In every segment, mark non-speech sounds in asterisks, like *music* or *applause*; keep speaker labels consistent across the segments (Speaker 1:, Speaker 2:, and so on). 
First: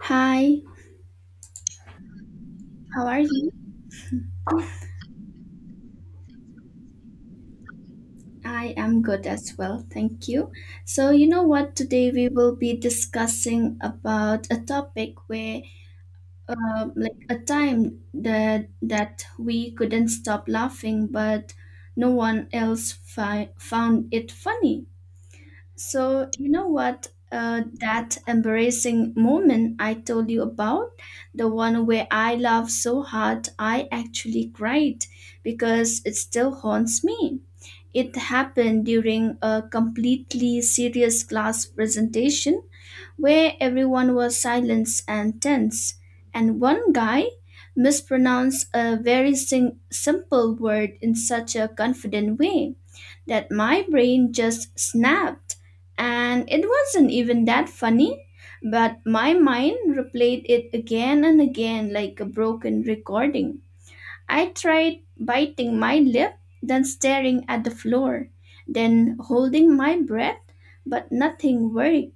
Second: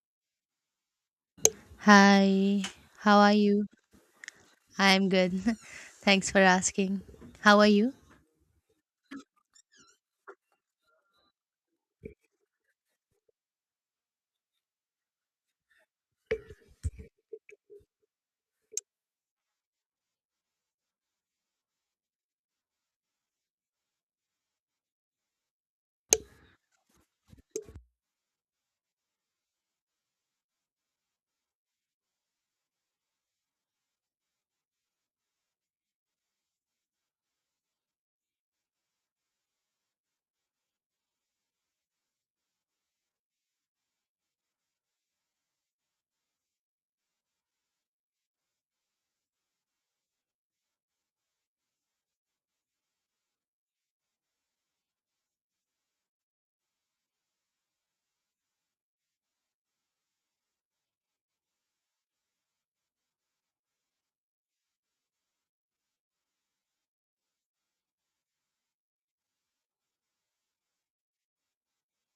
Speaker 1: Hi,
Speaker 2: Hi,
Speaker 1: how
Speaker 2: how
Speaker 1: are
Speaker 2: are
Speaker 1: you?
Speaker 2: you? I'm good. *laughs* Thanks for asking. How are you?
Speaker 1: I am good as well, thank you. So, you know what? Today we will be discussing about a topic where, like a time that we couldn't stop laughing, but no one else found it funny. So, you know what? That embarrassing moment I told you about, the one where I laughed so hard I actually cried because it still haunts me. It happened during a completely serious class presentation where everyone was silent and tense, and one guy mispronounced a very simple word in such a confident way that my brain just snapped. And it wasn't even that funny, but my mind replayed it again and again like a broken recording. I tried biting my lip, then staring at the floor, then holding my breath, but nothing worked.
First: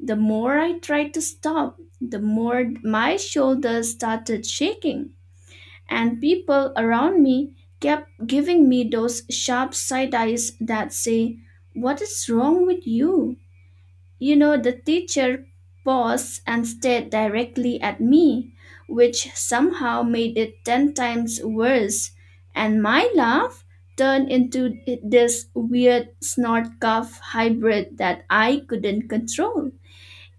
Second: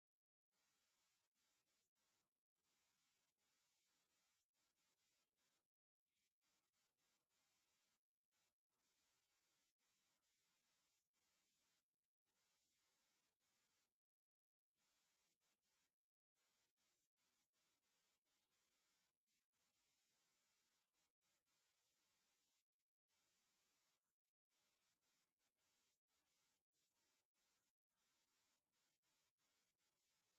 Speaker 1: The more I tried to stop, the more my shoulders started shaking, and people around me kept giving me those sharp side eyes that say, "What is wrong with you?" You know, the teacher paused and stared directly at me, which somehow made it ten times worse, and my laugh turned into this weird snort cough hybrid that I couldn't control.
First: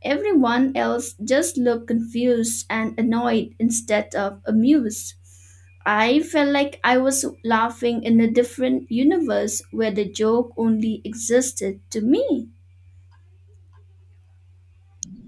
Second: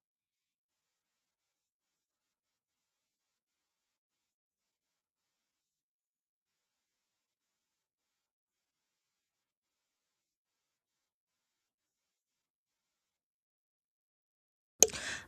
Speaker 1: Everyone else just looked confused and annoyed instead of amused. I felt like I was laughing in a different universe where the joke only existed to me.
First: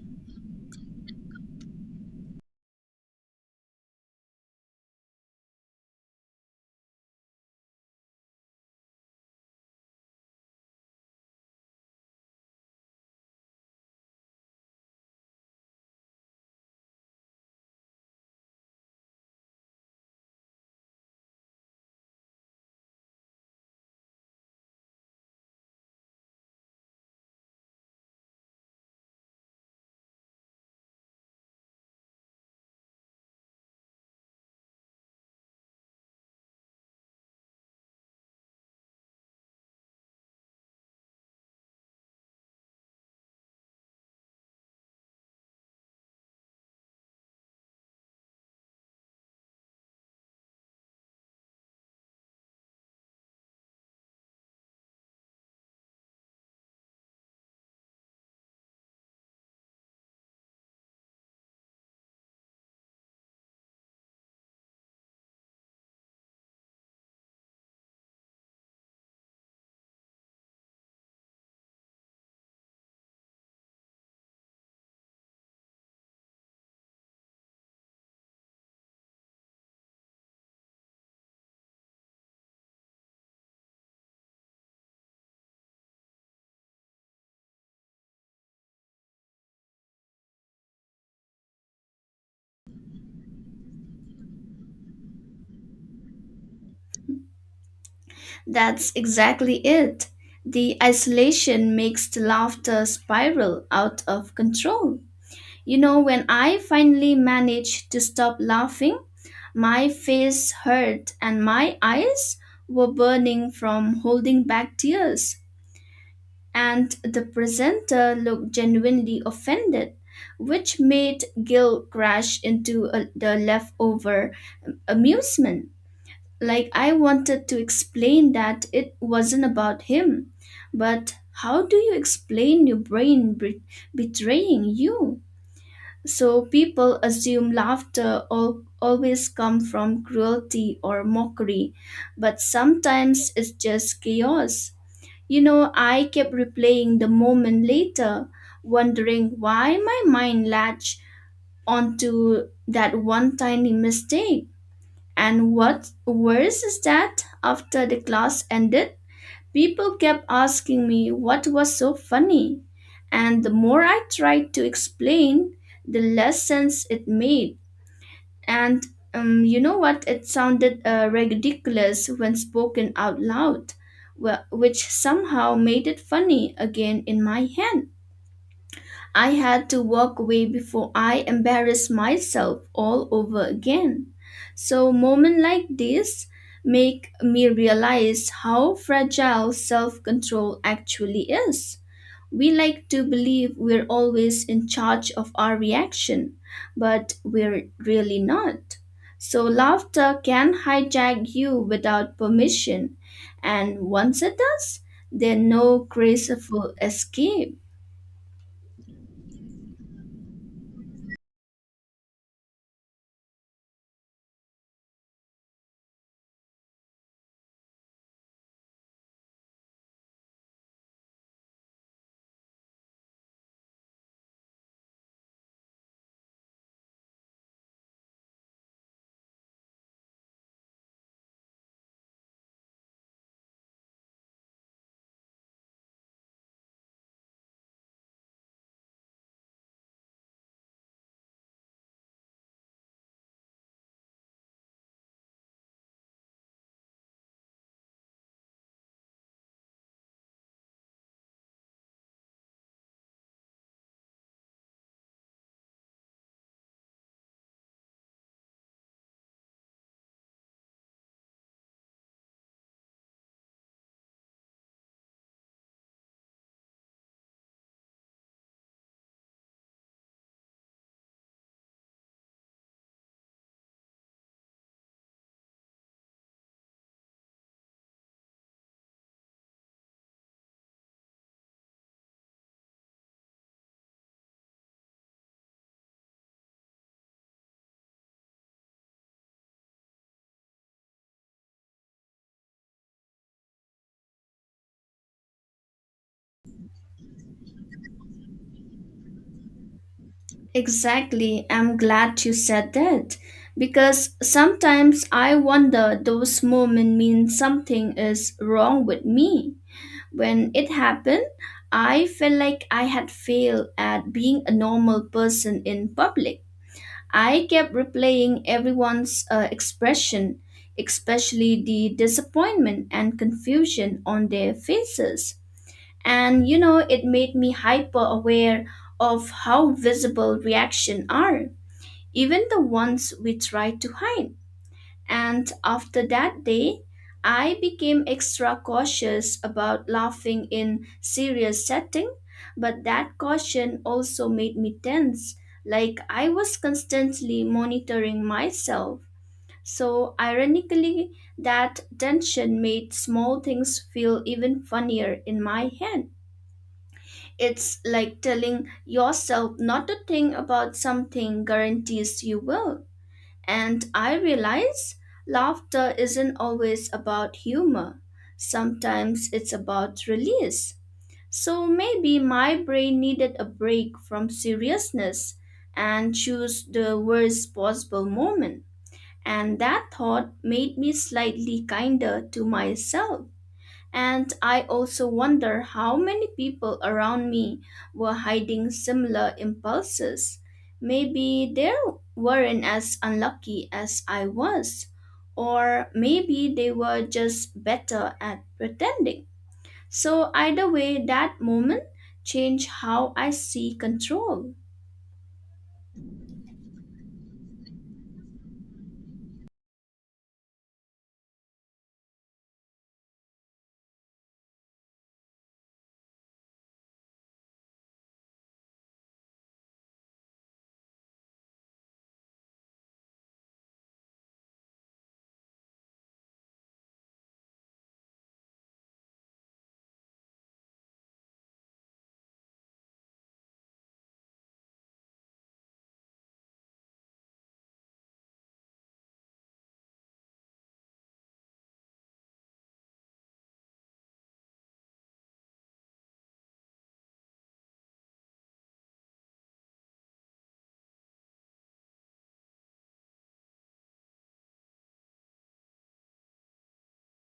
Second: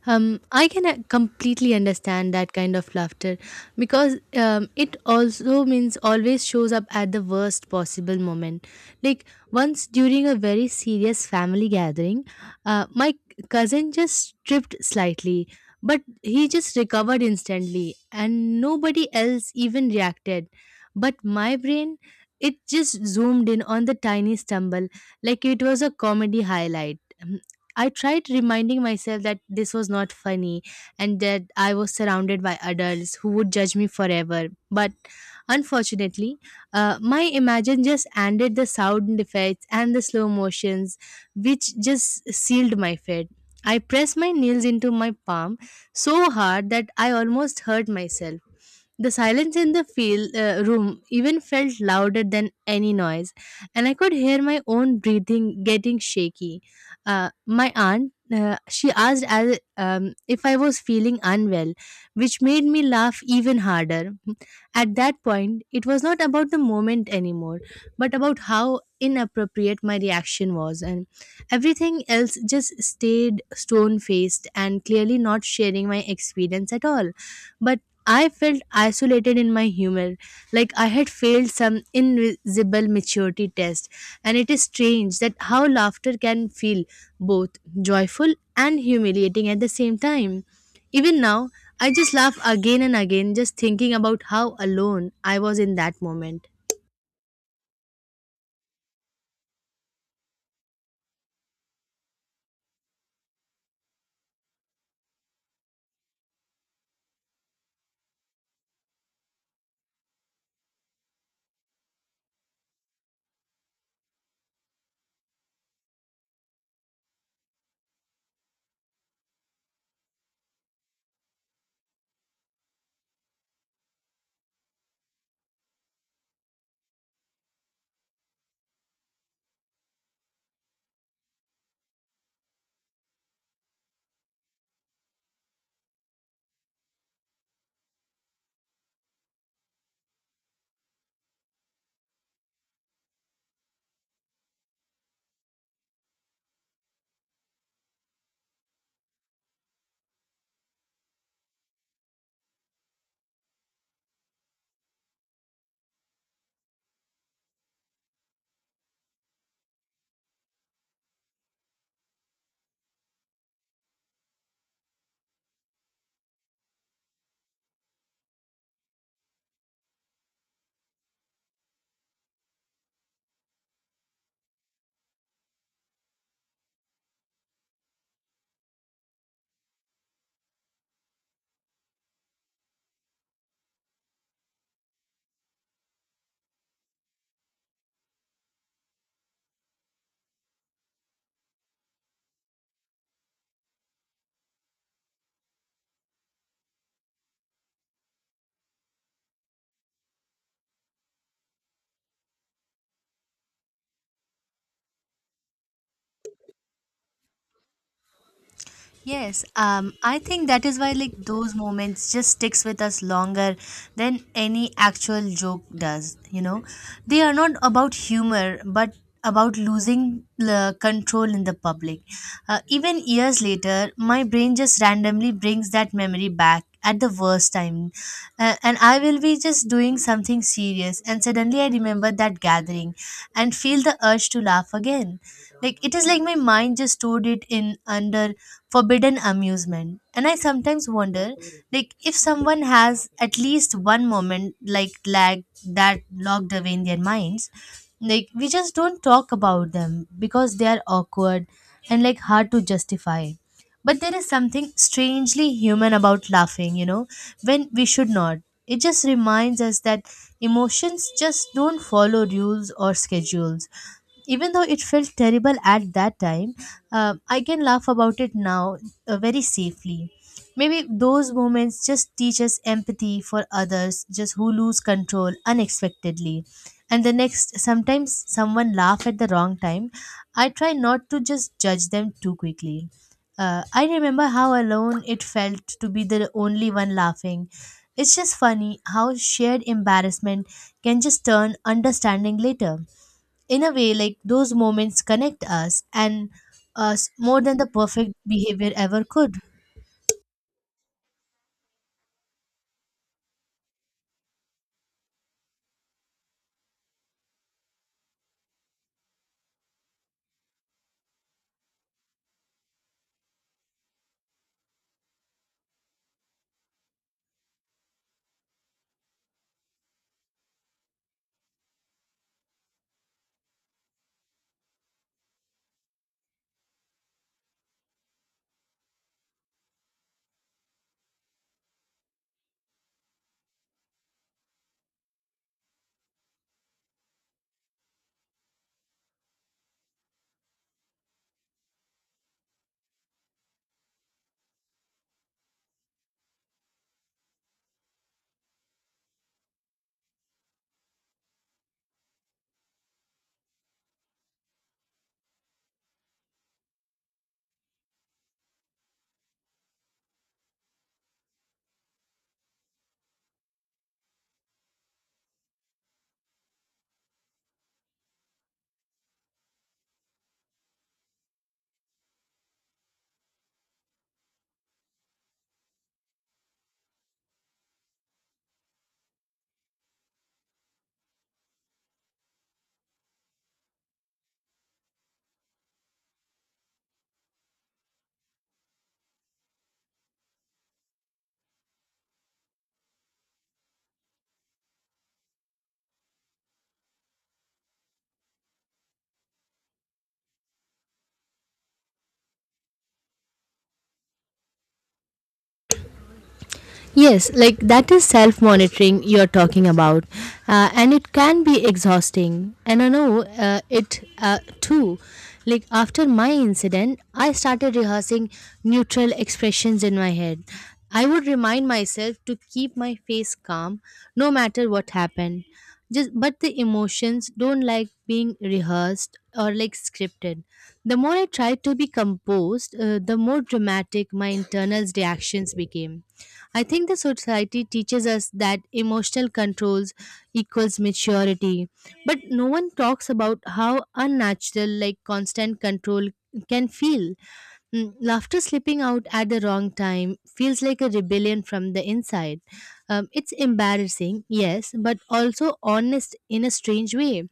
Speaker 2: I can completely understand that kind of laughter because it also means always shows up at the worst possible moment. Like, once during a very serious family gathering, my cousin just tripped slightly, but he just recovered instantly, and nobody else even reacted. But my brain, it just zoomed in on the tiny stumble like it was a comedy highlight. I tried reminding myself that this was not funny and that I was surrounded by adults who would judge me forever. But unfortunately, my imagination just ended the sound effects and the slow motions, which just sealed my fate. I pressed my nails into my palm so hard that I almost hurt myself. The silence in the field, room even felt louder than any noise, and I could hear my own breathing getting shaky. My aunt, she asked as, if I was feeling unwell, which made me laugh even harder. At that point, it was not about the moment anymore, but about how inappropriate my reaction was, and everything else just stayed stone faced and clearly not sharing my experience at all. But I felt isolated in my humor, like I had failed some invisible maturity test. And it is strange that how laughter can feel both joyful and humiliating at the same time. Even now, I just laugh again and again just thinking about how alone I was in that moment.
Speaker 1: That's exactly it. The isolation makes the laughter spiral out of control. You know, when I finally managed to stop laughing, my face hurt and my eyes were burning from holding back tears. And the presenter looked genuinely offended, which made Gil crash into the leftover amusement. Like, I wanted to explain that it wasn't about him, but how do you explain your brain betraying you? So, people assume laughter always come from cruelty or mockery, but sometimes it's just chaos. You know, I kept replaying the moment later, wondering why my mind latched onto that one tiny mistake, and what worse is that after the class ended, people kept asking me what was so funny. And the more I tried to explain, the less sense it made. And You know what? It sounded ridiculous when spoken out loud, which somehow made it funny again in my head. I had to walk away before I embarrassed myself all over again. So moments like this make me realize how fragile self-control actually is. We like to believe we're always in charge of our reaction, but we're really not. So laughter can hijack you without permission, and once it does, there's no graceful escape.
Speaker 2: Yes, I think that is why, like, those moments just sticks with us longer than any actual joke does. You know, they are not about humor, but about losing the control in the public. Even years later, my brain just randomly brings that memory back at the worst time, and I will be just doing something serious, and suddenly I remember that gathering, and feel the urge to laugh again, like it is like my mind just stored it in under forbidden amusement. And I sometimes wonder, like, if someone has at least one moment like lag that locked away in their minds. Like, we just don't talk about them because they are awkward and, like, hard to justify. But there is something strangely human about laughing when we should not. It just reminds us that emotions just don't follow rules or schedules. Even though it felt terrible at that time, I can laugh about it now, very safely. Maybe those moments just teach us empathy for others, just who lose control unexpectedly. And the next, sometimes someone laugh at the wrong time. I try not to just judge them too quickly. I remember how alone it felt to be the only one laughing. It's just funny how shared embarrassment can just turn understanding later, in a way like those moments connect us and us more than the perfect behavior ever could.
Speaker 1: Exactly. I'm glad you said that because sometimes I wonder those moments mean something is wrong with me. When it happened, I felt like I had failed at being a normal person in public. I kept replaying everyone's expression, especially the disappointment and confusion on their faces. And you know, it made me hyper aware of how visible reactions are, even the ones we tried to hide. And after that day, I became extra cautious about laughing in serious setting, but that caution also made me tense, like I was constantly monitoring myself. So ironically, that tension made small things feel even funnier in my head. It's like telling yourself not to think about something guarantees you will. And I realize laughter isn't always about humor. Sometimes it's about release. So maybe my brain needed a break from seriousness and choose the worst possible moment. And that thought made me slightly kinder to myself. And I also wonder how many people around me were hiding similar impulses. Maybe they weren't as unlucky as I was, or maybe they were just better at pretending. So, either way, that moment changed how I see control.
Speaker 2: Yes, like that is self monitoring you're talking about, and it can be exhausting. And I know, it, too. Like, after my incident, I started rehearsing neutral expressions in my head. I would remind myself to keep my face calm no matter what happened. But the emotions don't like being rehearsed or, like, scripted. The more I tried to be composed, the more dramatic my internal reactions became. I think the society teaches us that emotional controls equals maturity, but no one talks about how unnatural, like, constant control can feel. Mm. Laughter slipping out at the wrong time feels like a rebellion from the inside. It's embarrassing, yes, but also honest in a strange way.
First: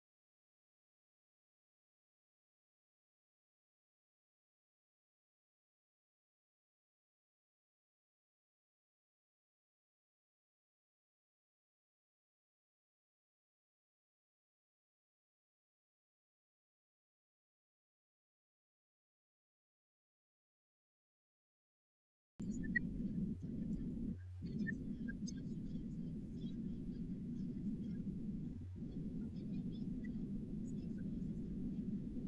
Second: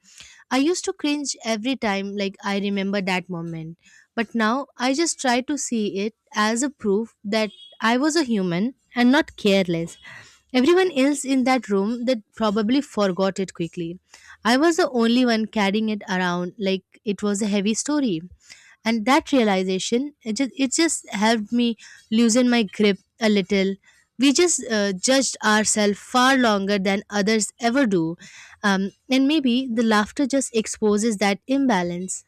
Speaker 2: I used to cringe every time, like I remember that moment. But now I just try to see it as a proof that I was a human and not careless. Everyone else in that room that probably forgot it quickly. I was the only one carrying it around like it was a heavy story, and that realization, it just helped me loosen my grip a little. We just judged ourselves far longer than others ever do. And maybe the laughter just exposes that imbalance.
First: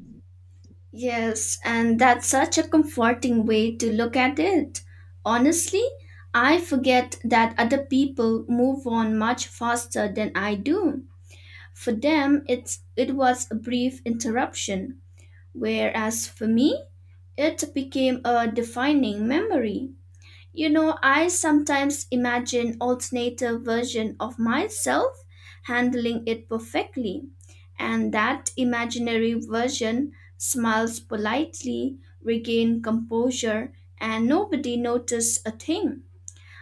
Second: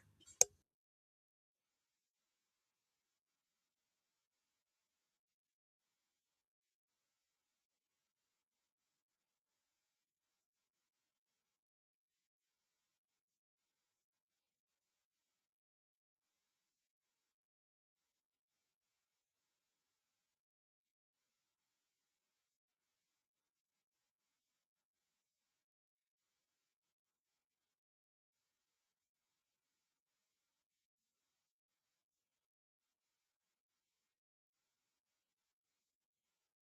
Speaker 1: Yes, and that's such a comforting way to look at it. Honestly, I forget that other people move on much faster than I do. For them, it was a brief interruption, whereas for me, it became a defining memory. You know, I sometimes imagine alternative version of myself handling it perfectly, and that imaginary version smiles politely, regain composure, and nobody notice a thing.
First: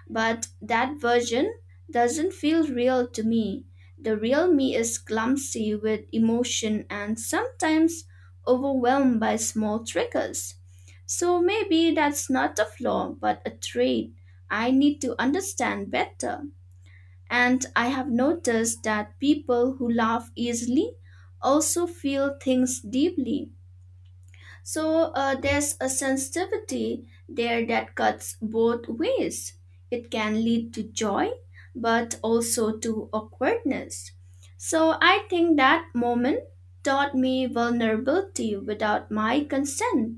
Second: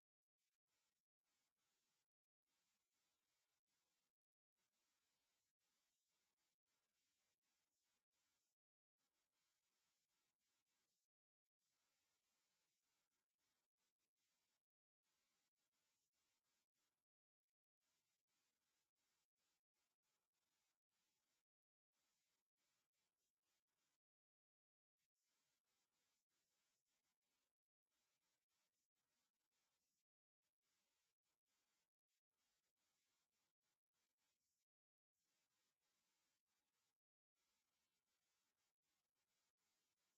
Speaker 1: But that version doesn't feel real to me. The real me is clumsy with emotion and sometimes overwhelmed by small triggers. So maybe that's not a flaw, but a trait I need to understand better. And I have noticed that people who laugh easily also feel things deeply, so there's a sensitivity there that cuts both ways. It can lead to joy, but also to awkwardness. So I think that moment taught me vulnerability without my consent.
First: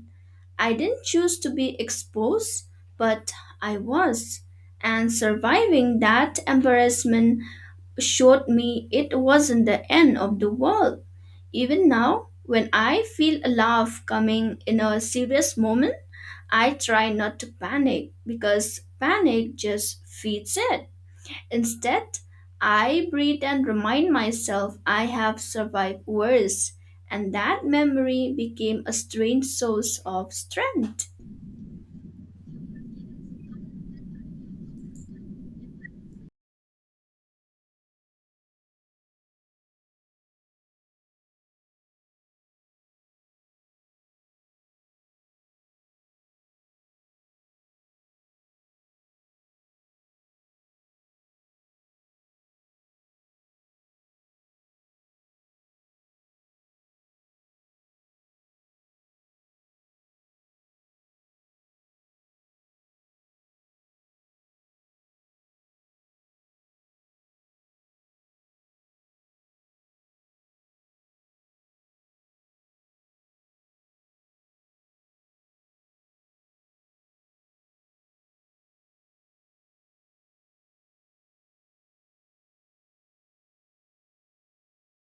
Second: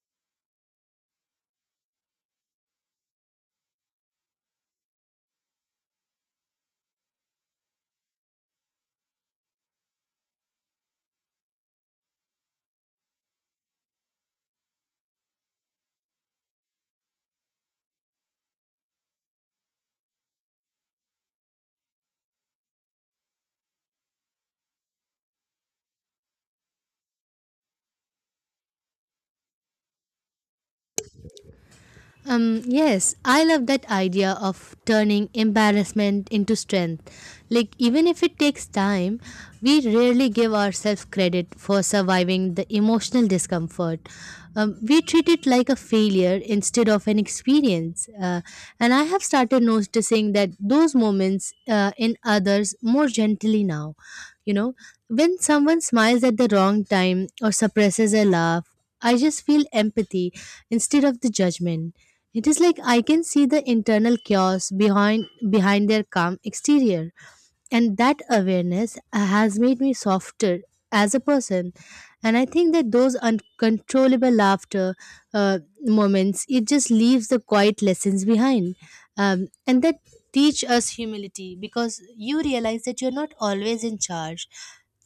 Speaker 1: I didn't choose to be exposed, but I was. And surviving that embarrassment showed me it wasn't the end of the world. Even now, when I feel a laugh coming in a serious moment, I try not to panic because panic just feeds it. Instead, I breathe and remind myself I have survived worse, and that memory became a strange source of strength.
Speaker 2: Yes, I love that idea of turning embarrassment into strength. Like, even if it takes time, we rarely give ourselves credit for surviving the emotional discomfort. We treat it like a failure instead of an experience. And I have started noticing that those moments, in others more gently now. You know, when someone smiles at the wrong time or suppresses a laugh, I just feel empathy instead of the judgment. It is like I can see the internal chaos behind their calm exterior. And that awareness has made me softer as a person. And I think that those uncontrollable laughter, moments, it just leaves the quiet lessons behind. And that teach us humility because you realize that you're not always in charge,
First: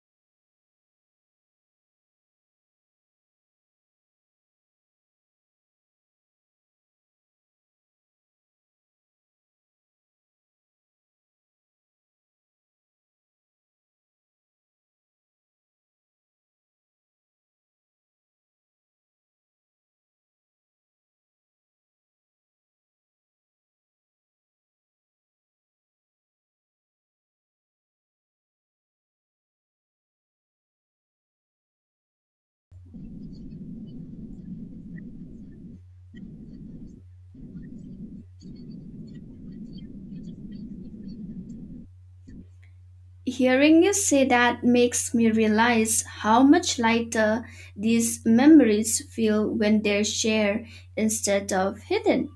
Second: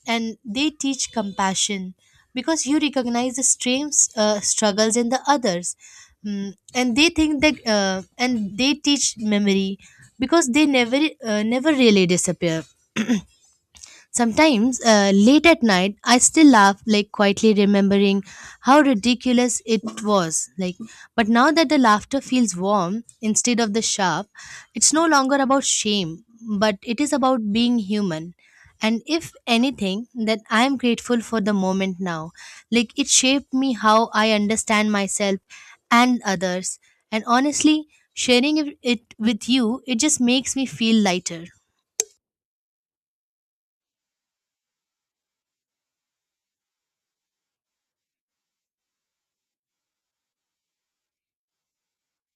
Speaker 2: and they teach compassion because you recognize the strange struggles in the others. Mm, and they think that, and they teach memory because they never really disappear. *clears throat* Sometimes, late at night, I still laugh, like, quietly remembering how ridiculous it was. Like, but now that the laughter feels warm instead of the sharp, it's no longer about shame, but it is about being human. And if anything, that I am grateful for the moment now. Like, it shaped me how I understand myself and others. And honestly, sharing it with you, it just makes me feel lighter.
Speaker 1: Hearing you say that makes me realize how much lighter these memories feel when they're shared instead of hidden.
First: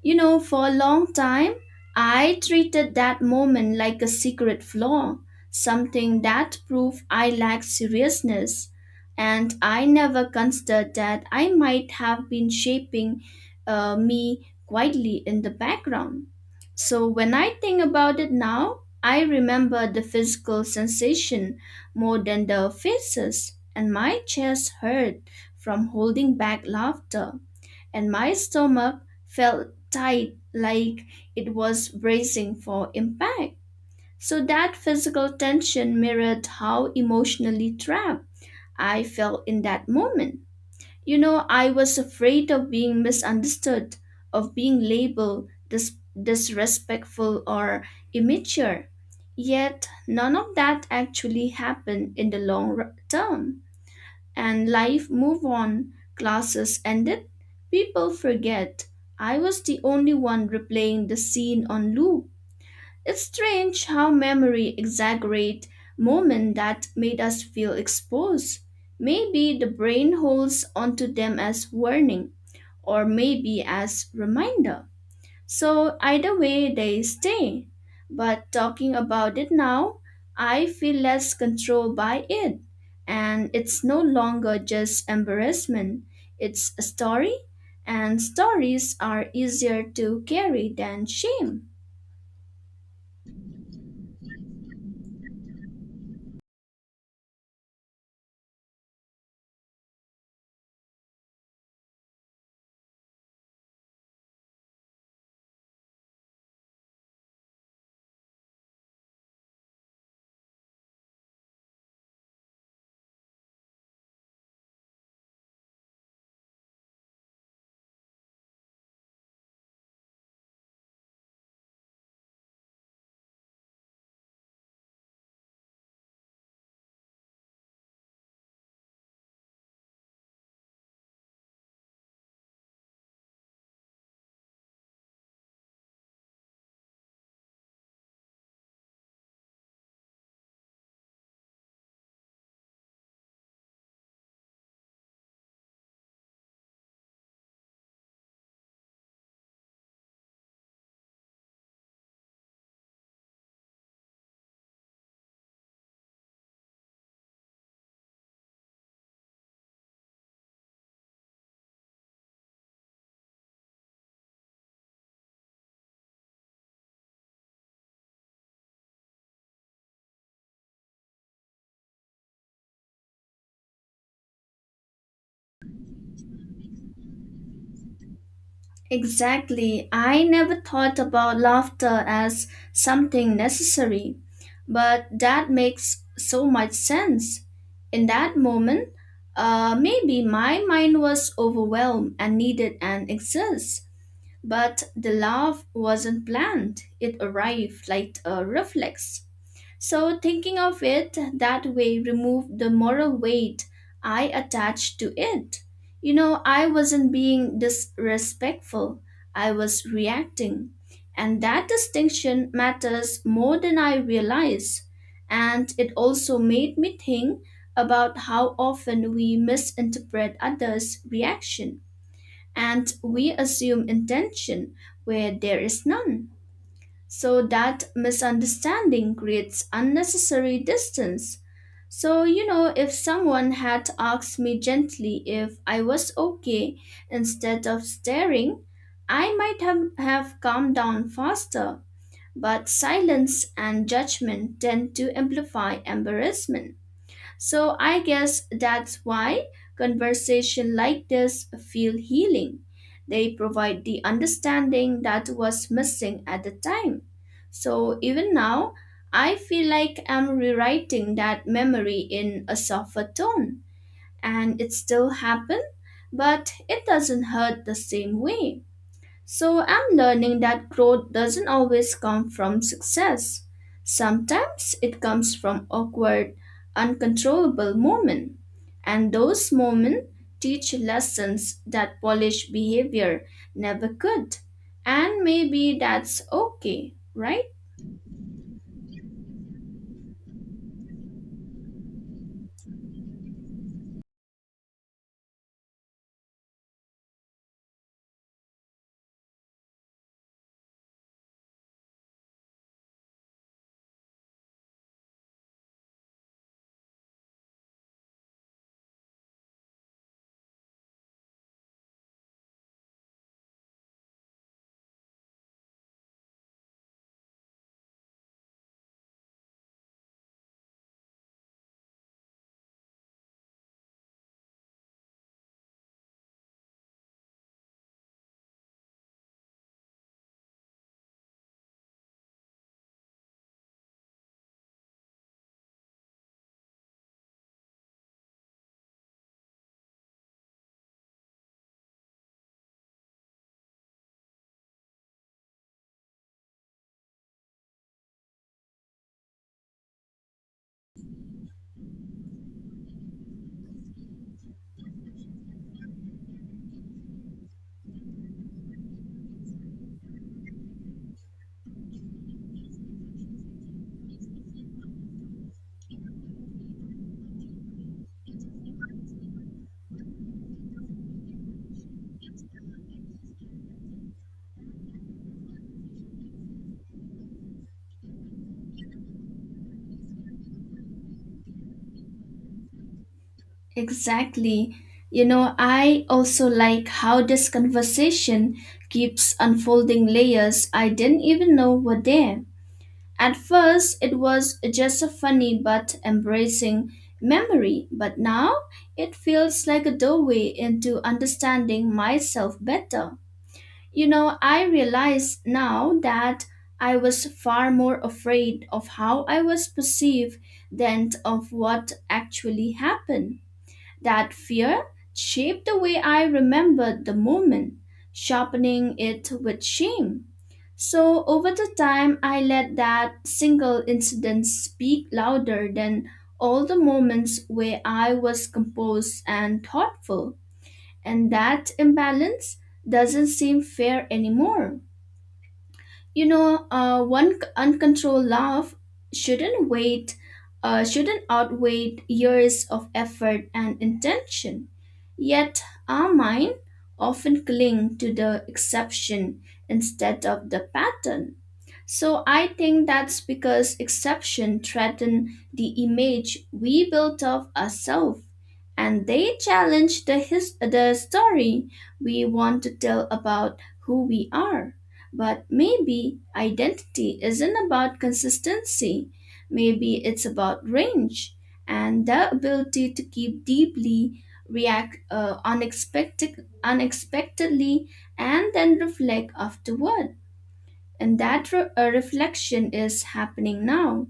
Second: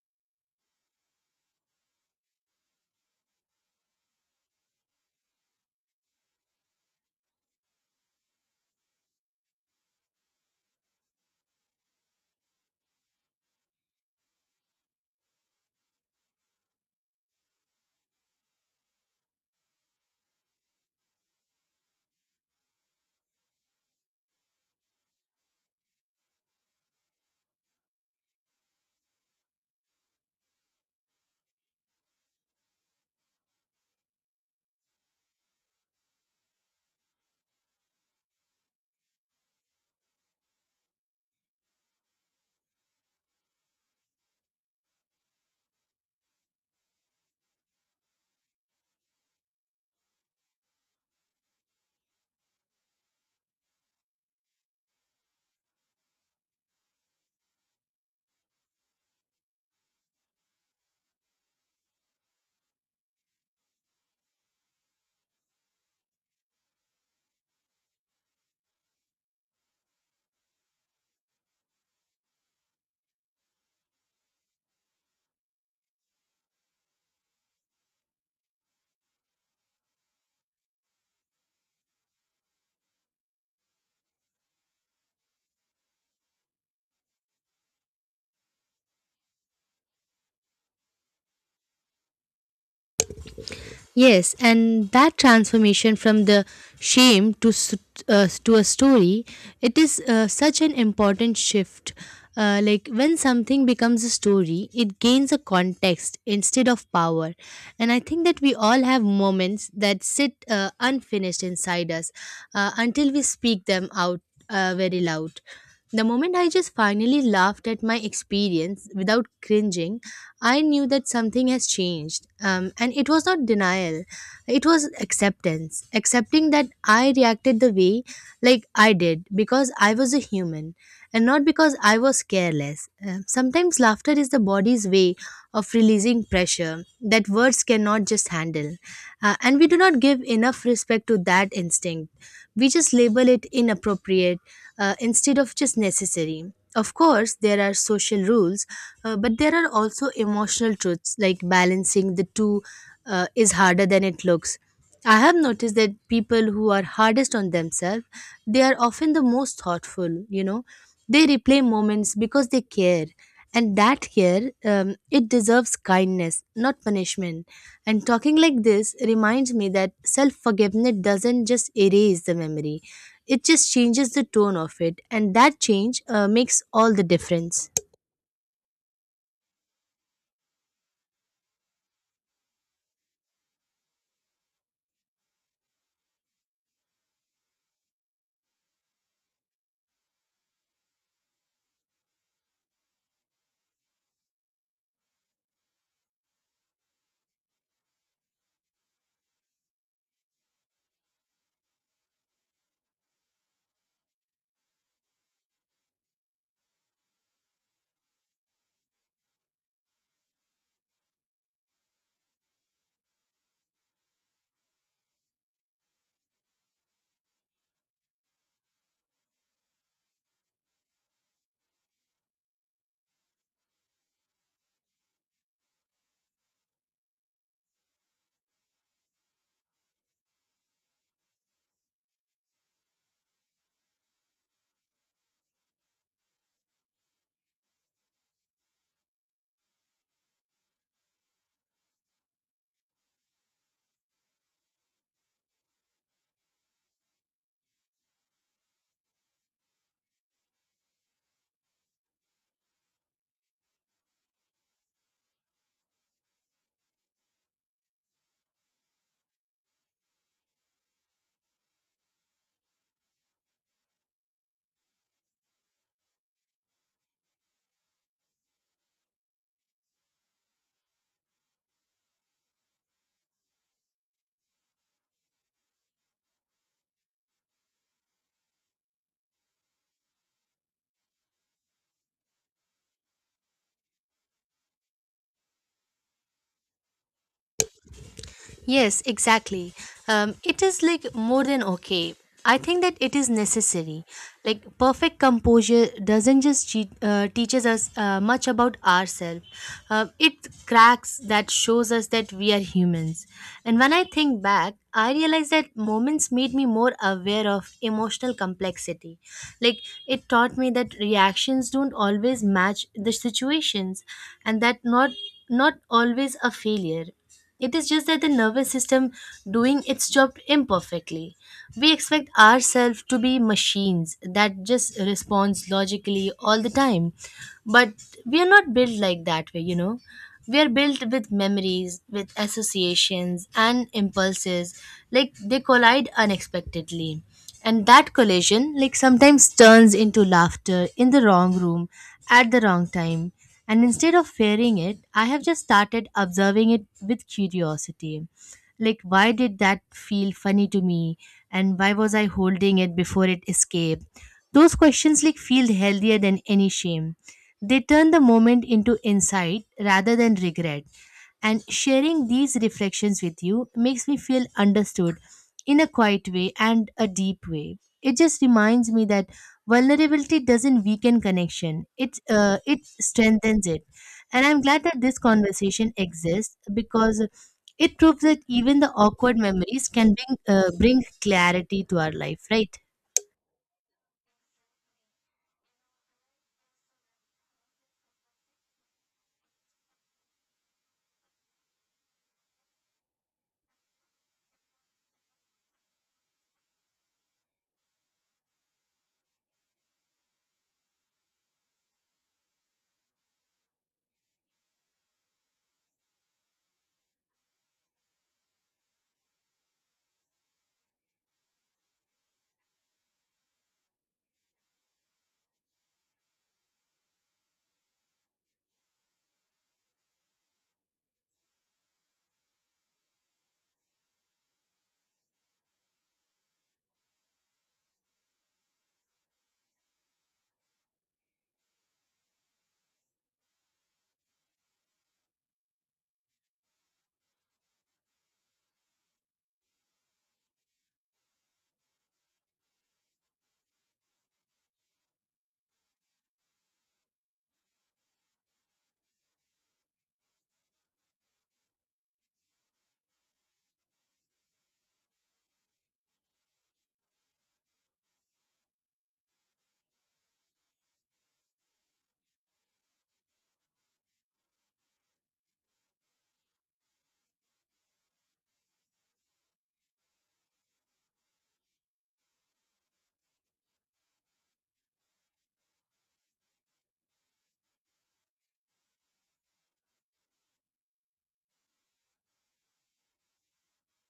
Speaker 1: You know, for a long time, I treated that moment like a secret flaw, something that proved I lacked seriousness. And I never considered that I might have been shaping me quietly in the background. So when I think about it now, I remember the physical sensation more than the faces, and my chest hurt from holding back laughter and my stomach felt tight like it was bracing for impact. So that physical tension mirrored how emotionally trapped I felt in that moment. You know, I was afraid of being misunderstood, of being labeled disrespectful or immature. Yet, none of that actually happened in the long term, and life moved on, classes ended, people forget. I was the only one replaying the scene on loop. It's strange how memory exaggerate moments that made us feel exposed. Maybe the brain holds onto them as warning, or maybe as reminder. So either way, they stay. But talking about it now, I feel less control by it. And it's no longer just embarrassment, it's a story. And stories are easier to carry than shame.
Speaker 2: Yes, and that transformation from the shame to to a story, it is, such an important shift. Like, when something becomes a story, it gains a context instead of power. And I think that we all have moments that sit, unfinished inside us, until we speak them out, very loud. The moment I just finally laughed at my experience without cringing, I knew that something has changed, and it was not denial, it was acceptance. Accepting that I reacted the way, like, I did because I was a human and not because I was careless. Sometimes laughter is the body's way of releasing pressure that words cannot just handle. And we do not give enough respect to that instinct. We just label it inappropriate, instead of just necessary. Of course there are social rules, but there are also emotional truths, like balancing the two, is harder than it looks. I have noticed that people who are hardest on themselves, they are often the most thoughtful, you know. They replay moments because they care. And that care, it deserves kindness, not punishment. And talking like this reminds me that self forgiveness doesn't just erase the memory, it just changes the tone of it. And that change, makes all the difference.
Speaker 1: Exactly. I never thought about laughter as something necessary, but that makes so much sense. In that moment, maybe my mind was overwhelmed and needed an exercise, but the laugh wasn't planned. It arrived like a reflex. So, thinking of it that way removed the moral weight I attached to it. You know, I wasn't being disrespectful, I was reacting. And that distinction matters more than I realize. And it also made me think about how often we misinterpret others' reaction, and we assume intention where there is none. So that misunderstanding creates unnecessary distance. So, you know, if someone had asked me gently if I was okay instead of staring, I might have calmed down faster. But silence and judgment tend to amplify embarrassment. So I guess that's why conversation like this feel healing. They provide the understanding that was missing at the time. So even now, I feel like I'm rewriting that memory in a softer tone. And it still happened, but it doesn't hurt the same way. So I'm learning that growth doesn't always come from success. Sometimes it comes from awkward, uncontrollable moments. And those moments teach lessons that polished behavior never could. And maybe that's okay, right?
Speaker 2: Yes, exactly. It is like more than okay. I think that it is necessary. Like, perfect composure doesn't just teaches us, much about ourselves. It cracks that shows us that we are humans. And when I think back, I realize that moments made me more aware of emotional complexity. Like, it taught me that reactions don't always match the situations, and that not always a failure. It is just that the nervous system doing its job imperfectly. We expect ourselves to be machines that just responds logically all the time, but we are not built like that way. We are built with memories, with associations and impulses, like they collide unexpectedly. And that collision, like, sometimes turns into laughter in the wrong room at the wrong time. And instead of fearing it, I have just started observing it with curiosity, like, why did that feel funny to me, and why was I holding it before it escaped. Those questions, like, feel healthier than any shame. They turn the moment into insight rather than regret. And sharing these reflections with you makes me feel understood in a quiet way and a deep way. It just reminds me that vulnerability doesn't weaken connection, it strengthens it. And I'm glad that this conversation exists because it proves that even the awkward memories can bring clarity to our life, right?
Speaker 1: Exactly. You know, I also like how this conversation keeps unfolding layers I didn't even know were there. At first, it was just a funny but embracing memory, but now it feels like a doorway into understanding myself better. You know, I realize now that I was far more afraid of how I was perceived than of what actually happened. That fear shaped the way I remembered the moment, sharpening it with shame. So over the time, I let that single incident speak louder than all the moments where I was composed and thoughtful. And that imbalance doesn't seem fair anymore. You know, one uncontrolled laugh shouldn't wait shouldn't outweigh years of effort and intention, yet our mind often cling to the exception instead of the pattern. So I think that's because exception threaten the image we built of ourselves, and they challenge the story we want to tell about who we are. But maybe identity isn't about consistency. Maybe it's about range and the ability to keep deeply, react unexpectedly, and then reflect afterward. And that reflection is happening now,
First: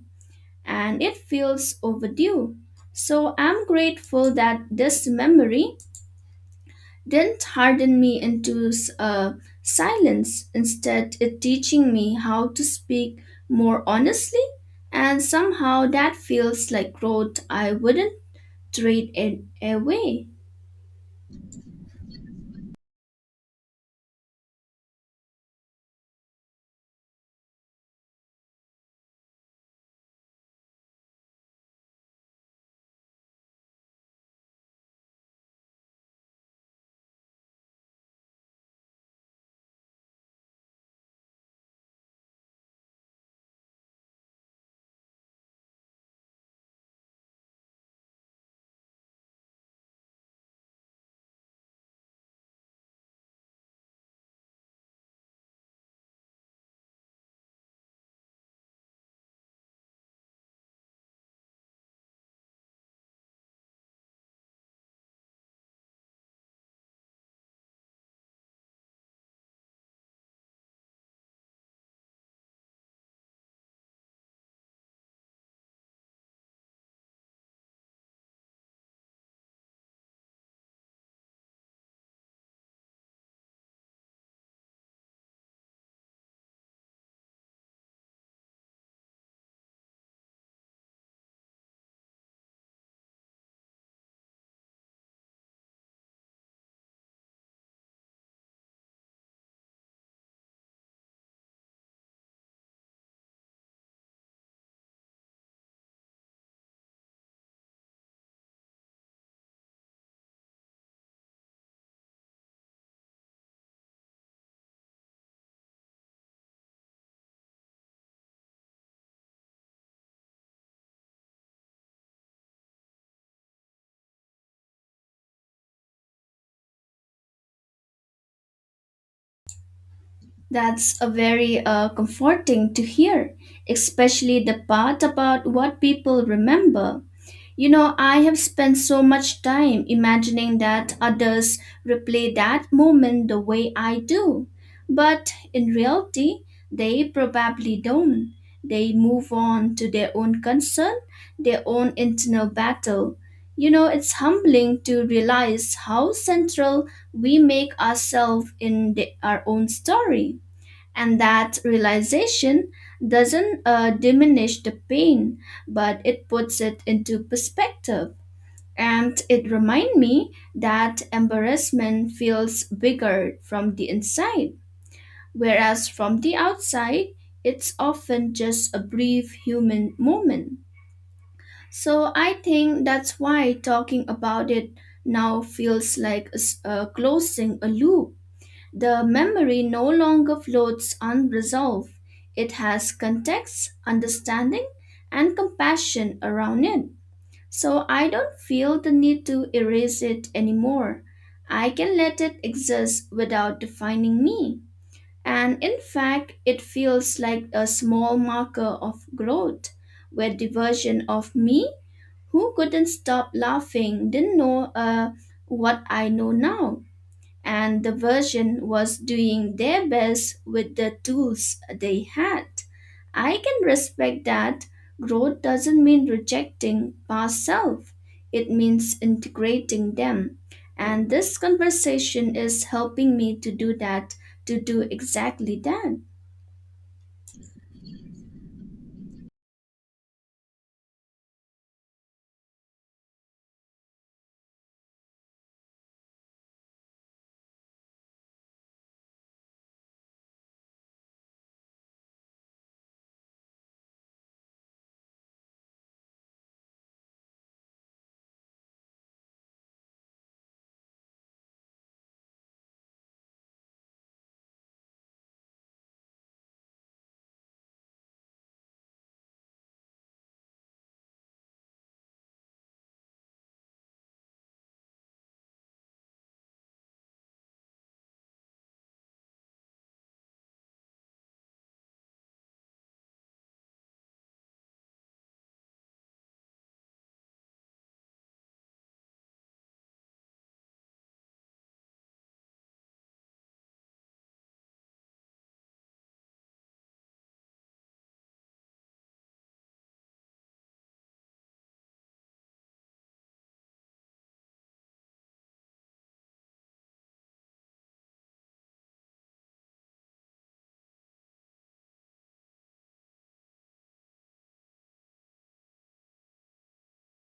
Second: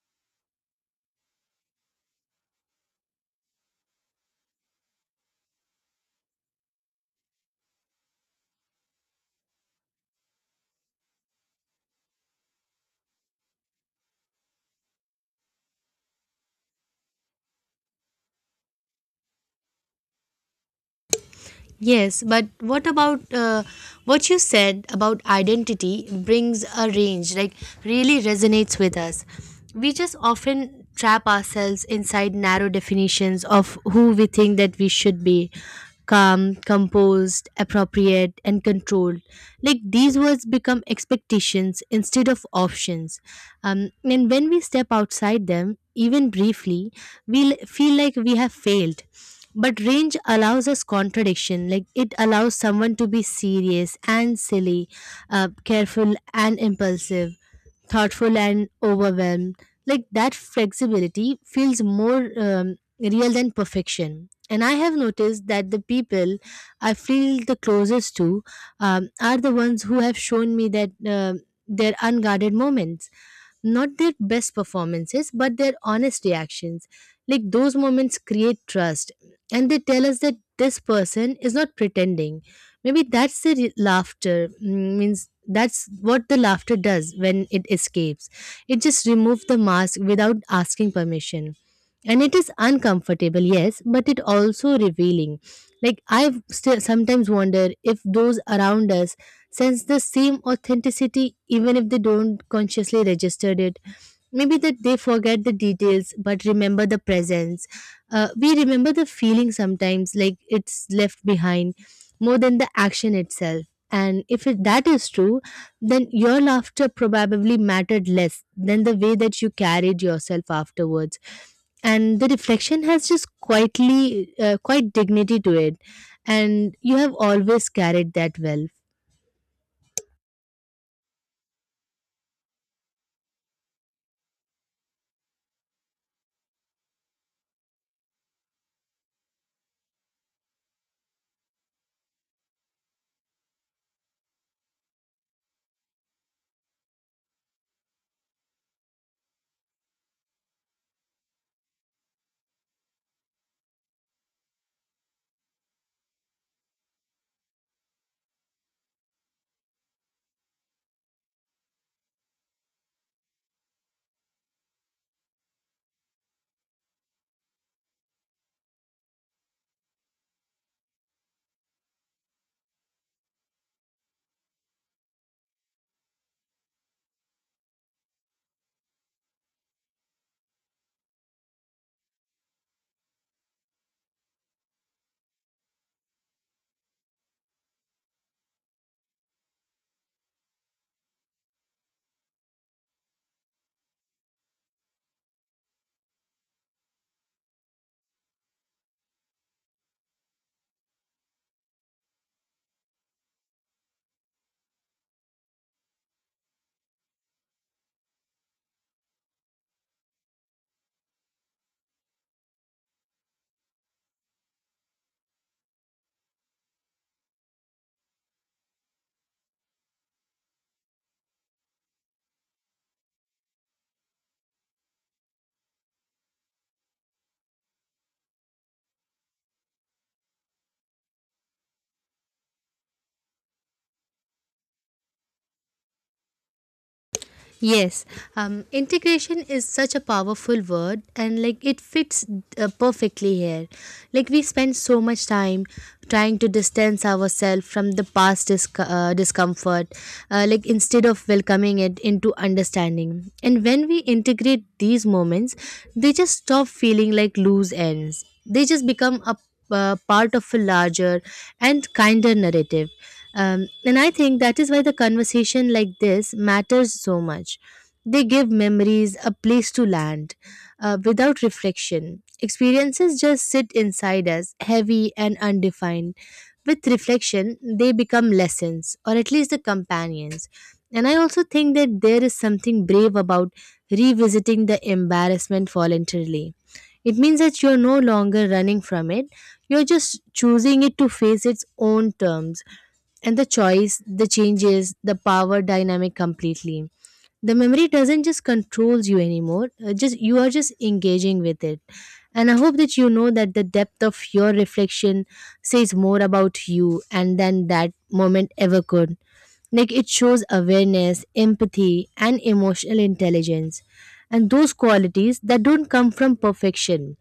Speaker 1: and it feels overdue. So I'm grateful that this memory didn't harden me into uh, silence. Instead, it teaching me how to speak more honestly, and somehow that feels like growth. I wouldn't trade it away.
Speaker 2: Yes, but what you said about identity brings a range, like, really resonates with us. We just often trap ourselves inside narrow definitions of who we think that we should be: calm, composed, appropriate, and controlled. Like, these words become expectations instead of options. And when we step outside them, even briefly, we feel like we have failed, but range allows us contradiction. Like, it allows someone to be serious and silly, careful and impulsive, thoughtful and overwhelmed. Like, that flexibility feels more, real than perfection. And I have noticed that the people I feel the closest to, are the ones who have shown me that, their unguarded moments, not their best performances but their honest reactions, like, those moments create trust. And they tell us that this person is not pretending. Maybe that's the laughter. Means that's what the laughter does when it escapes. It just removes the mask without asking permission. And it is uncomfortable, yes, but it also revealing. Like, I still sometimes wonder if those around us sense the same authenticity even if they don't consciously register it. Maybe that they forget the details but remember the presence. We remember the feeling sometimes, like it's left behind more than the action itself. And if it, that is true, then your laughter probably mattered less than the way that you carried yourself afterwards. And the reflection has just quietly, quite dignity to it. And you have always carried that well.
Speaker 1: That's a very comforting to hear, especially the part about what people remember. You know, I have spent so much time imagining that others replay that moment the way I do. But in reality, they probably don't. They move on to their own concern, their own internal battle. You know, it's humbling to realize how central we make ourselves in our own story. And that realization doesn't diminish the pain, but it puts it into perspective. And it reminds me that embarrassment feels bigger from the inside, whereas from the outside, it's often just a brief human moment. So I think that's why talking about it now feels like closing a loop. The memory no longer floats unresolved. It has context, understanding, and compassion around it. So I don't feel the need to erase it anymore. I can let it exist without defining me. And in fact, it feels like a small marker of growth, where the version of me who couldn't stop laughing didn't know what I know now, and the version was doing their best with the tools they had. I can respect that growth doesn't mean rejecting past self, it means integrating them. And this conversation is helping me to do that, to do exactly that.
Speaker 2: Yes, integration is such a powerful word, and, like, it fits, perfectly here. Like, we spend so much time trying to distance ourselves from the past discomfort, like, instead of welcoming it into understanding. And when we integrate these moments, they just stop feeling like loose ends. They just become a, part of a larger and kinder narrative. And I think that is why the conversation like this matters so much. They give memories a place to land, without reflection. Experiences just sit inside us, heavy and undefined. With reflection, they become lessons, or at least the companions. And I also think that there is something brave about revisiting the embarrassment voluntarily. It means that you're no longer running from it, you're just choosing it to face its own terms, and the choice, the changes, the power dynamic completely. The memory doesn't just controls you anymore. Just you are just engaging with it. And I hope that you know that the depth of your reflection says more about you and than that moment ever could. Like, it shows awareness, empathy, and emotional intelligence. And those qualities that don't come from perfection,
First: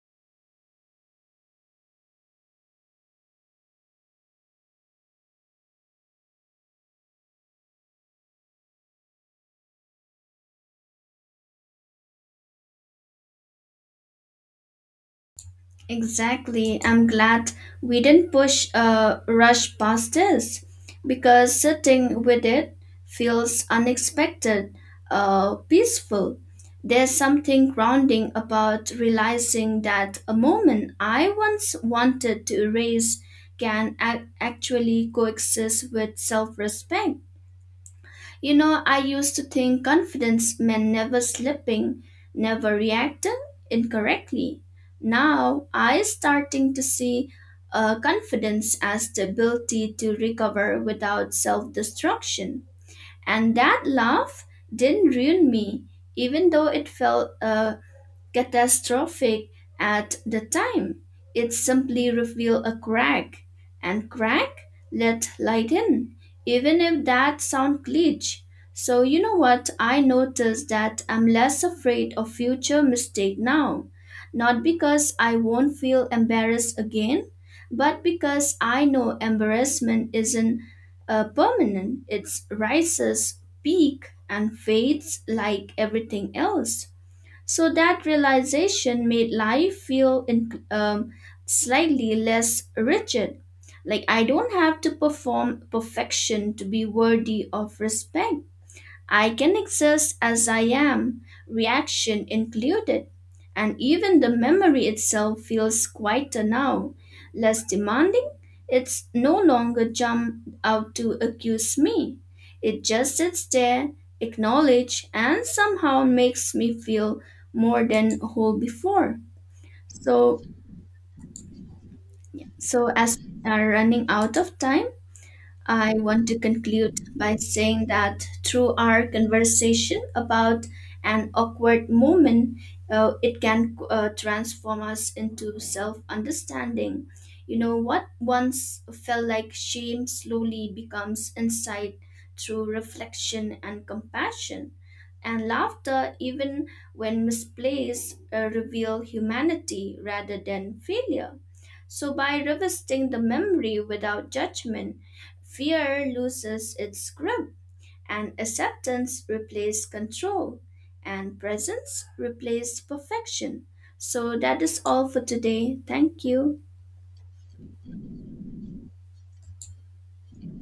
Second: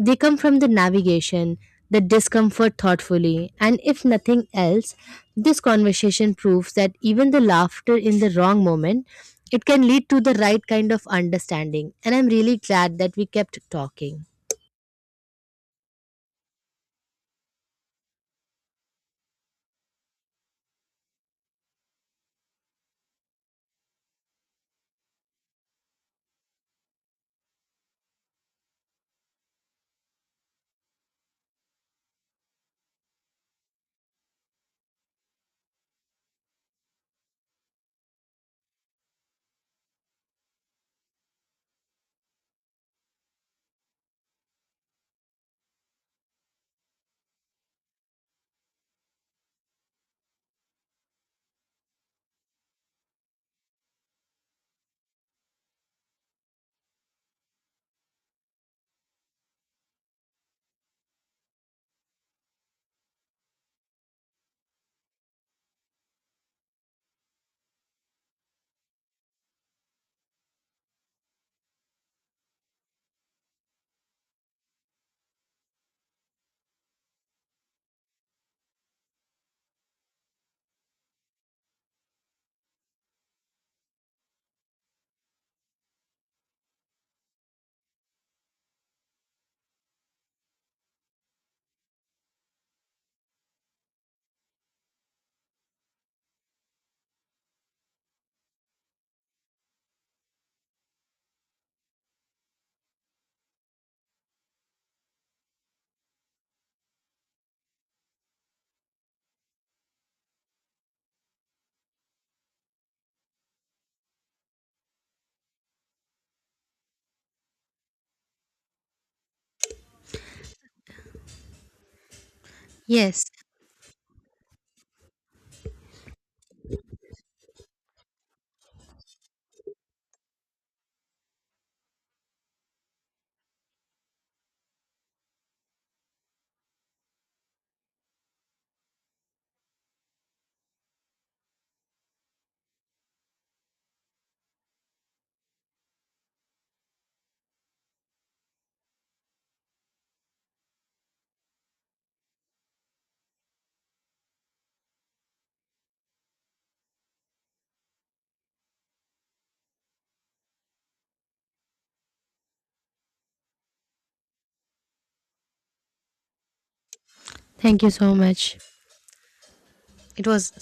Speaker 2: they come from the navigation, the discomfort thoughtfully, and if nothing else, this conversation proves that even the laughter in the wrong moment, it can lead to the right kind of understanding. And I'm really glad that we kept talking.
Speaker 1: Exactly. I'm glad we didn't push rush past this because sitting with it feels peaceful. There's something grounding about realizing that a moment I once wanted to erase can actually coexist with self respect. You know, I used to think confidence meant never slipping, never reacting incorrectly. Now I starting to see confidence as the ability to recover without self-destruction. And that laugh didn't ruin me, even though it felt catastrophic at the time. It simply revealed a crack, and crack let light in, even if that sound glitch. So you know what? I noticed that I'm less afraid of future mistake now, not because I won't feel embarrassed again, but because I know embarrassment isn't permanent. It rises, peak, and fades like everything else. So that realization made life feel slightly less rigid. Like I don't have to perform perfection to be worthy of respect. I can exist as I am, reaction included, and even the memory itself feels quieter now, less demanding. It's no longer jumped out to accuse me. It just sits there, acknowledge, and somehow makes me feel more than whole before. So, so as
Speaker 2: Yes,
Speaker 1: we are running out of time, I want to conclude by saying that through our conversation about an awkward moment, it can transform us into self understanding. You know, what once felt like shame slowly becomes insight through reflection and compassion. And laughter, even when misplaced, reveal humanity rather than failure. So, by revisiting the memory without judgment, fear loses its grip, and acceptance replaces control, and presence replaces perfection. So that is all for today. Thank you.
Speaker 2: thank you so much. It was